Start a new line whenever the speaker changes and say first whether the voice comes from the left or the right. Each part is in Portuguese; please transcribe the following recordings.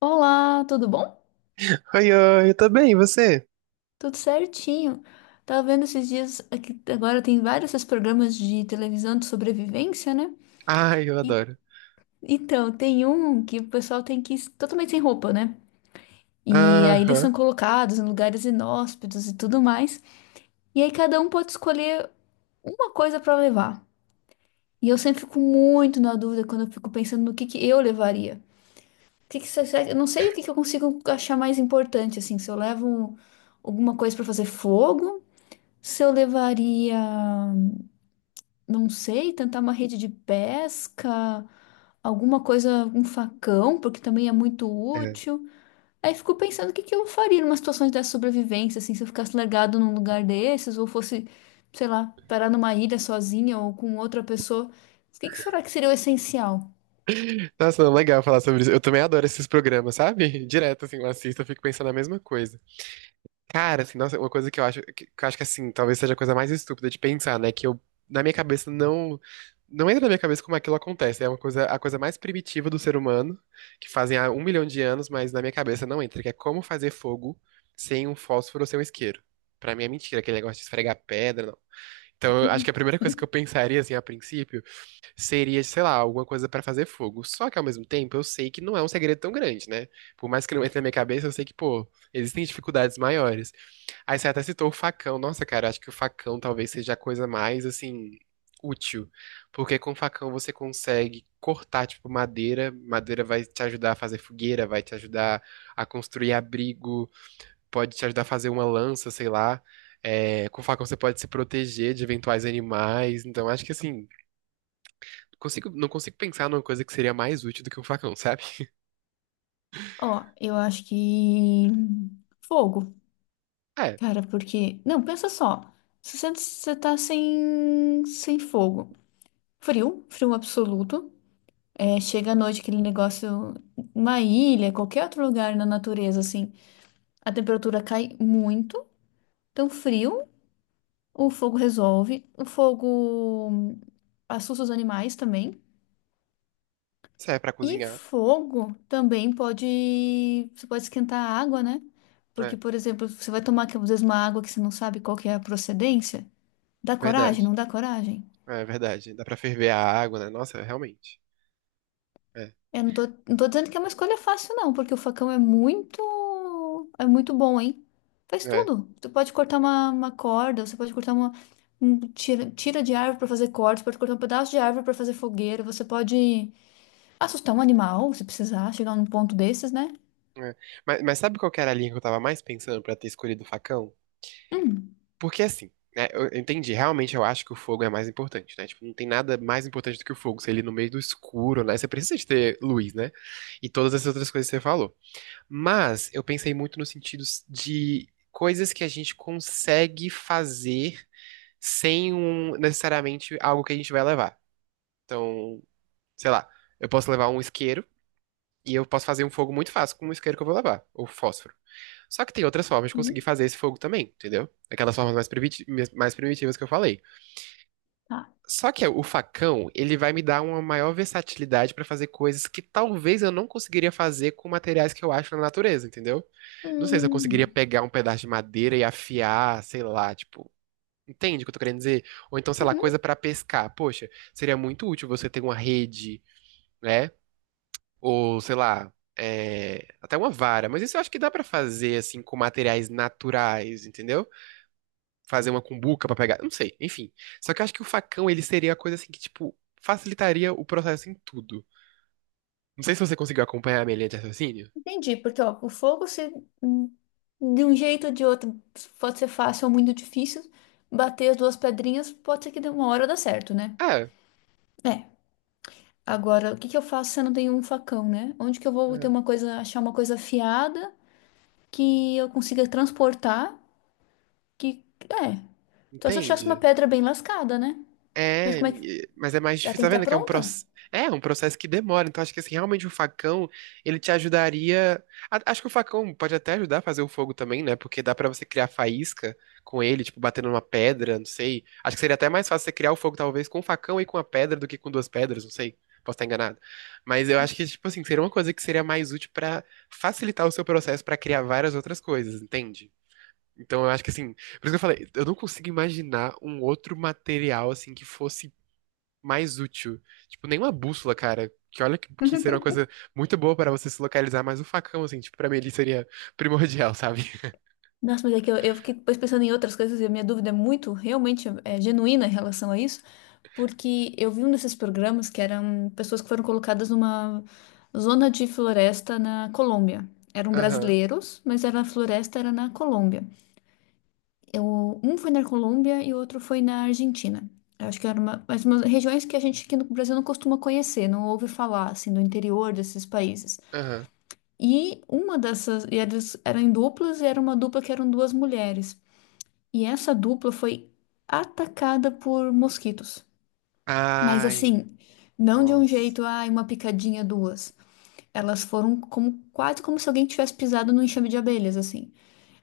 left: Olá, tudo bom?
right: Oi, oi, eu tô bem, e você?
left: Tudo certinho. Tava vendo esses dias aqui, agora tem vários esses programas de televisão de sobrevivência, né?
right: Ai, eu
left: E
right: adoro.
left: então, tem um que o pessoal tem que ir totalmente sem roupa, né? E aí eles
right: Aham,
left: são colocados em lugares inóspitos e tudo mais. E aí cada um pode escolher uma coisa pra levar. E eu sempre fico muito na dúvida quando eu fico pensando no que eu levaria. O que que, eu não sei o que que eu consigo achar mais importante, assim, se eu levo um- alguma coisa pra fazer fogo. Se eu levaria, não sei, tentar uma rede de pesca, alguma coisa, um facão, porque também é muito
right: é.
left: útil. Aí fico pensando o que que eu faria numa situação de sobrevivência, assim, se eu ficasse largado num lugar desses, ou fosse, sei lá, parar numa ilha sozinha ou com outra pessoa. O que que será que seria o essencial?
right: Nossa, não, legal falar sobre isso. Eu também adoro esses programas, sabe? Direto, assim, eu assisto, eu fico pensando a mesma coisa. Cara, assim, nossa, uma coisa que eu acho, que eu acho que, assim, talvez seja a coisa mais estúpida de pensar, né? Que eu, na minha cabeça, não entra na minha cabeça como aquilo acontece. É uma coisa, a coisa mais primitiva do ser humano, que fazem há 1 milhão de anos, mas na minha cabeça não entra, que é como fazer fogo sem um fósforo ou sem um isqueiro. Pra mim é mentira, aquele negócio de esfregar pedra. Então, eu acho que a primeira coisa que eu pensaria, assim, a princípio, seria, sei lá, alguma coisa pra fazer fogo. Só que, ao mesmo tempo, eu sei que não é um segredo tão grande, né? Por mais que não entre na minha cabeça, eu sei que, pô, existem dificuldades maiores. Aí você até citou o facão. Nossa, cara, eu acho que o facão talvez seja a coisa mais, assim, útil. Porque com o facão você consegue cortar, tipo, madeira. Madeira vai te ajudar a fazer fogueira, vai te ajudar a construir abrigo, pode te ajudar a fazer uma lança, sei lá. É, com o facão você pode se proteger de eventuais animais. Então, acho que assim, não consigo pensar numa coisa que seria mais útil do que um facão, sabe?
left: Ó, eu acho que fogo,
right: É,
left: cara, porque. Não, pensa só. Se você tá sem fogo. Frio, frio absoluto. É, chega à noite aquele negócio, uma ilha, qualquer outro lugar na natureza, assim, a temperatura cai muito, então frio, o fogo resolve, o fogo assusta os animais também,
right: serve pra
left: e
right: cozinhar.
left: fogo também pode, você pode esquentar a água, né? Porque,
right: É,
left: por exemplo, você vai tomar, às vezes, uma água que você não sabe qual que é a procedência, dá coragem,
right: verdade.
left: não dá coragem?
right: É verdade. Dá pra ferver a água, né? Nossa, realmente. É,
left: Eu não tô dizendo que é uma escolha fácil, não, porque o facão é muito bom, hein? Faz
right: é,
left: tudo. Você pode cortar uma corda, você pode cortar uma um tira de árvore para fazer cortes, pode cortar um pedaço de árvore para fazer fogueira, você pode assustar um animal, se precisar, chegar num ponto desses, né?
right: é. Mas sabe qual que era a linha que eu tava mais pensando pra ter escolhido o facão?
left: Hum,
right: Porque assim, né, eu entendi, realmente eu acho que o fogo é mais importante, né? Tipo, não tem nada mais importante do que o fogo, se ele no meio do escuro, né? Você precisa de ter luz, né? E todas essas outras coisas que você falou. Mas eu pensei muito no sentido de coisas que a gente consegue fazer sem um, necessariamente algo que a gente vai levar. Então, sei lá, eu posso levar um isqueiro e eu posso fazer um fogo muito fácil com o isqueiro que eu vou levar, ou fósforo. Só que tem outras formas de
left: hum,
right: conseguir fazer esse fogo também, entendeu? Aquelas formas mais mais primitivas que eu falei.
left: tá.
right: Só que o facão, ele vai me dar uma maior versatilidade pra fazer coisas que talvez eu não conseguiria fazer com materiais que eu acho na natureza, entendeu? Não sei se eu
left: Hum,
right: conseguiria pegar um pedaço de madeira e afiar, sei lá, tipo, entende o que eu tô querendo dizer? Ou então, sei lá,
left: uhum,
right: coisa pra pescar. Poxa, seria muito útil você ter uma rede, né? Ou, sei lá, é, até uma vara. Mas isso eu acho que dá pra fazer assim com materiais naturais, entendeu? Fazer uma cumbuca pra pegar, não sei, enfim. Só que eu acho que o facão, ele seria a coisa assim que, tipo, facilitaria o processo em tudo. Não sei se você conseguiu acompanhar a minha linha de raciocínio.
left: entendi, porque ó, o fogo se hum, de um jeito ou de outro pode ser fácil ou muito difícil. Bater as duas pedrinhas pode ser que de uma hora dá certo, né?
right: Ah,
left: É. Agora, o que que eu faço se eu não tenho um facão, né? Onde que eu vou ter
right: é,
left: uma coisa, achar uma coisa afiada que eu consiga transportar? Que é. Só se eu achasse uma
right: entende?
left: pedra bem lascada, né? Mas
right: É,
left: como é que
right: mas é mais
left: ela
right: difícil,
left: tem
right: tá
left: que estar
right: vendo que
left: pronta?
right: é um processo que demora, então acho que assim, realmente o facão, ele te ajudaria, acho que o facão pode até ajudar a fazer o fogo também, né, porque dá pra você criar faísca com ele, tipo, batendo numa pedra, não sei, acho que seria até mais fácil você criar o fogo talvez com o facão e com a pedra do que com duas pedras, não sei, posso estar enganado, mas eu acho que, tipo assim, seria uma coisa que seria mais útil pra facilitar o seu processo pra criar várias outras coisas, entende? Então eu acho que assim, por isso que eu falei, eu não consigo imaginar um outro material assim que fosse mais útil. Tipo, nenhuma bússola, cara. Que olha que seria uma coisa muito boa para você se localizar, mas o facão, assim, tipo, pra mim ele seria primordial, sabe?
left: Nossa, mas é que eu fiquei depois pensando em outras coisas e a minha dúvida é realmente é genuína em relação a isso, porque eu vi um desses programas que eram pessoas que foram colocadas numa zona de floresta na Colômbia. Eram
right: Aham,
left: brasileiros, mas era a floresta era na Colômbia. Um foi na Colômbia e o outro foi na Argentina. Eu acho que era mas umas regiões que a gente aqui no Brasil não costuma conhecer, não ouve falar, assim, do interior desses países.
right: aham.
left: E elas eram em duplas, e era uma dupla que eram duas mulheres. E essa dupla foi atacada por mosquitos. Mas
right: Ai,
left: assim, não de um
right: nossa.
left: jeito, ai, uma picadinha, duas. Elas foram como se alguém tivesse pisado num enxame de abelhas, assim.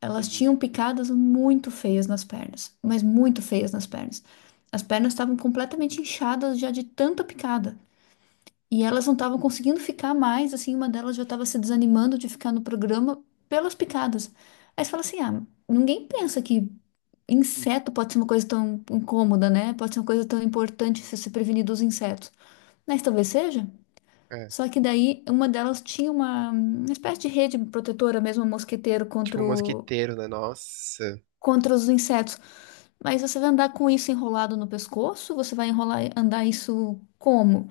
left: Elas
right: Uhum.
left: tinham picadas muito feias nas pernas, mas muito feias nas pernas. As pernas estavam completamente inchadas já de tanta picada. E elas não estavam conseguindo ficar mais, assim, uma delas já estava se desanimando de ficar no programa pelas picadas. Aí você fala assim: ah, ninguém pensa que inseto pode ser uma coisa tão incômoda, né? Pode ser uma coisa tão importante se se prevenir dos insetos. Mas talvez seja.
right: É.
left: Só que daí uma delas tinha uma espécie de rede protetora, mesmo um mosqueteiro
right: Tipo, um mosquiteiro, né? Nossa.
left: contra os insetos. Mas você vai andar com isso enrolado no pescoço? Você vai enrolar, andar isso como?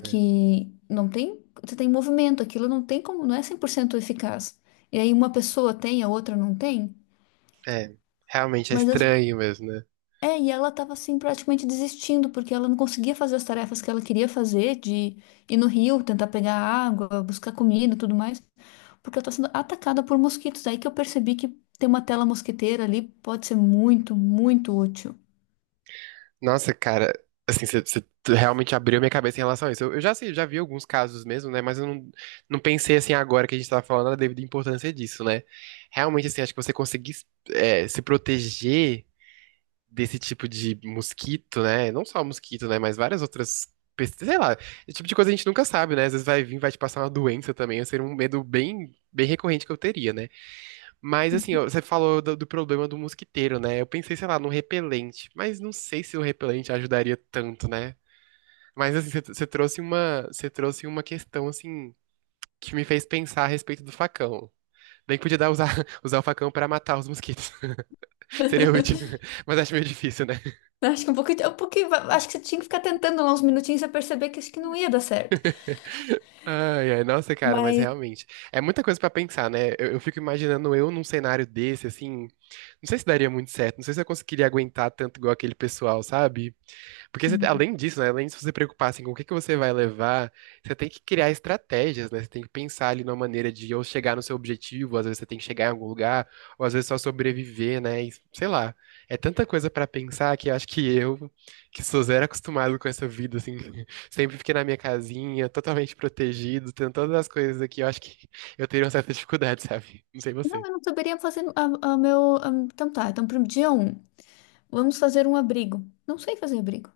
right: É.
left: não tem, você tem movimento, aquilo não tem como, não é 100% eficaz. E aí uma pessoa tem, a outra não tem.
right: É, realmente é
left: Mas as-
right: estranho mesmo, né?
left: É, e ela tava assim praticamente desistindo porque ela não conseguia fazer as tarefas que ela queria fazer, de ir no rio, tentar pegar água, buscar comida, e tudo mais, porque ela tá sendo atacada por mosquitos. Aí que eu percebi que ter uma tela mosquiteira ali pode ser muito, muito útil.
right: Nossa, cara, assim, você realmente abriu minha cabeça em relação a isso. Eu já sei, já vi alguns casos mesmo, né? Mas eu não pensei assim agora que a gente tava falando da devida importância disso, né? Realmente, assim, acho que você conseguir se proteger desse tipo de mosquito, né? Não só mosquito, né? Mas várias outras. Sei lá, esse tipo de coisa a gente nunca sabe, né? Às vezes vai vir, vai te passar uma doença também. Esse seria um medo bem, bem recorrente que eu teria, né? Mas assim, ó, você falou do, do problema do mosquiteiro, né? Eu pensei, sei lá, num repelente, mas não sei se o repelente ajudaria tanto, né? Mas assim, você trouxe uma, você trouxe uma questão assim que me fez pensar a respeito do facão. Bem que podia dar usar, usar o facão pra matar os mosquitos. Seria útil, mas acho meio difícil, né?
left: Eu acho que um pouquinho, acho que você tinha que ficar tentando lá uns minutinhos pra perceber que acho que não ia dar certo.
right: Ai, ai, nossa, cara, mas
left: Mas
right: realmente é muita coisa pra pensar, né? Eu fico imaginando eu num cenário desse, assim, não sei se daria muito certo, não sei se eu conseguiria aguentar tanto igual aquele pessoal, sabe? Porque você,
left: Hum.
right: além disso, né, além de você preocupar assim, com o que que você vai levar, você tem que criar estratégias, né? Você tem que pensar ali numa maneira de ou chegar no seu objetivo, às vezes você tem que chegar em algum lugar, ou às vezes só sobreviver, né? E sei lá. É tanta coisa pra pensar que eu acho que eu, que sou zero acostumado com essa vida, assim, sempre fiquei na minha casinha, totalmente protegido, tendo todas as coisas aqui, eu acho que eu teria uma certa dificuldade, sabe? Não sei
left: não,
right: você.
left: eu não saberia fazer então tá, então pro dia um, vamos fazer um abrigo. Não sei fazer abrigo.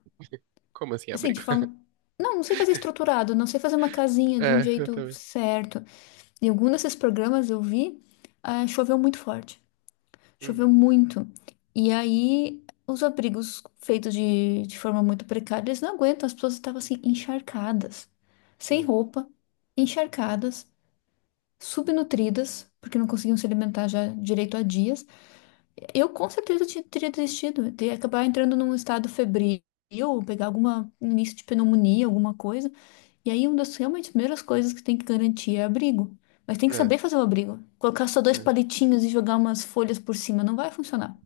right: Como assim,
left: Assim,
right: abrigo?
left: de forma. Não, não sei fazer estruturado, não sei fazer uma casinha de um
right: É, eu
left: jeito
right: também.
left: certo. Em algum desses programas eu vi, ah, choveu muito forte. Choveu
right: Hum,
left: muito. E aí, os abrigos feitos de forma muito precária, eles não aguentam. As pessoas estavam assim, encharcadas, sem
right: é,
left: roupa, encharcadas, subnutridas, porque não conseguiam se alimentar já direito há dias. Eu com certeza teria desistido, eu teria acabar entrando num estado febril, ou pegar alguma um início de pneumonia, alguma coisa. E aí, uma das realmente primeiras coisas que tem que garantir é abrigo. Mas tem que
right: é,
left: saber fazer o abrigo. Colocar só dois
right: é.
left: palitinhos e jogar umas folhas por cima não vai funcionar.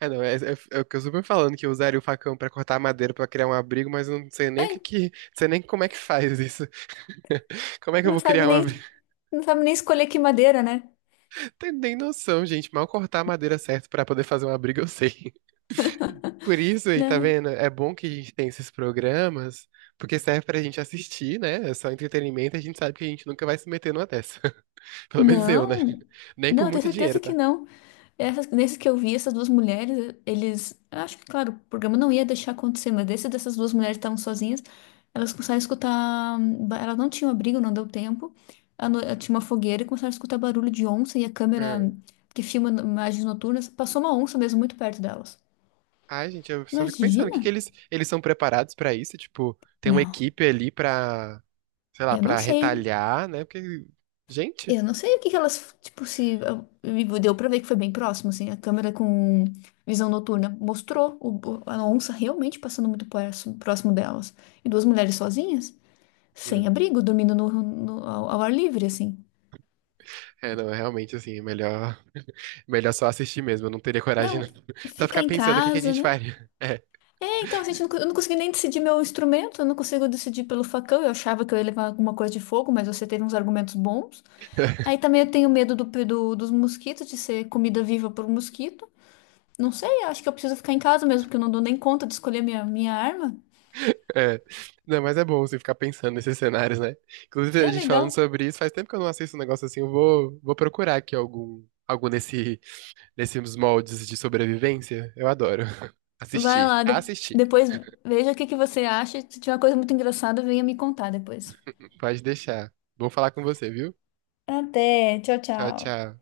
right: É, não, é o que eu super falando, que eu usaria o facão pra cortar madeira pra criar um abrigo, mas eu não sei nem o que que, não sei nem como é que faz isso. Como é que eu
left: Não
right: vou
left: sabe
right: criar um abrigo?
left: nem, não sabe nem escolher que madeira, né?
right: Não nem noção, gente. Mal cortar a madeira certo pra poder fazer um abrigo, eu sei. Por isso, aí, tá
left: Não.
right: vendo? É bom que a gente tem esses programas, porque serve pra gente assistir, né? É só entretenimento, a gente sabe que a gente nunca vai se meter numa dessa. Pelo menos eu, né?
left: Não,
right: Nem
left: não,
right: por
left: eu tenho
right: muito dinheiro,
left: certeza que
right: tá?
left: não. Nesses que eu vi, essas duas mulheres, eles. Eu acho que, claro, o programa não ia deixar acontecer, mas desse dessas duas mulheres que estavam sozinhas, elas começaram a escutar. Elas não tinham abrigo, não deu tempo. A no- eh, Tinha uma fogueira e começaram a escutar barulho de onça e a câmera
right: Ah,
left: que filma imagens noturnas passou uma onça mesmo muito perto delas.
right: ai, gente, eu só fico pensando, o
left: Imagina?
right: que que eles são preparados pra isso? Tipo, tem uma
left: Não,
right: equipe ali pra sei lá,
left: eu não
right: pra
left: sei.
right: retalhar, né? Porque, gente,
left: Eu não sei o que que elas, tipo, se e deu pra ver que foi bem próximo, assim, a câmera com visão noturna mostrou a onça realmente passando muito próximo, próximo delas. E duas mulheres sozinhas,
right: né?
left: sem abrigo, dormindo ao ar livre, assim.
right: É, não, é realmente, assim, é melhor, melhor só assistir mesmo. Eu não teria coragem,
left: Não,
right: não. Só
left: ficar
right: ficar
left: em
right: pensando o que que a
left: casa,
right: gente
left: né?
right: faria.
left: É, então, assim, a gente não co- eu não consegui nem decidir meu instrumento, eu não consigo decidir pelo facão, eu achava que eu ia levar alguma coisa de fogo, mas você teve uns argumentos bons. Aí também eu tenho medo dos mosquitos, de ser comida viva por um mosquito. Não sei, acho que eu preciso ficar em casa mesmo, porque eu não dou nem conta de escolher minha arma.
right: É, é. Não, mas é bom você ficar pensando nesses cenários, né? Inclusive, a
left: É
right: gente falando
left: legal.
right: sobre isso, faz tempo que eu não assisto um negócio assim. Eu vou procurar aqui algum nesses moldes de sobrevivência. Eu adoro.
left: Vai
right: Assistir.
left: lá,
right: Assistir.
left: depois veja o que que você acha. Se tiver uma coisa muito engraçada, venha me contar depois.
right: Pode deixar. Bom falar com você, viu?
left: Até, tchau,
right: Tchau,
left: tchau.
right: tchau.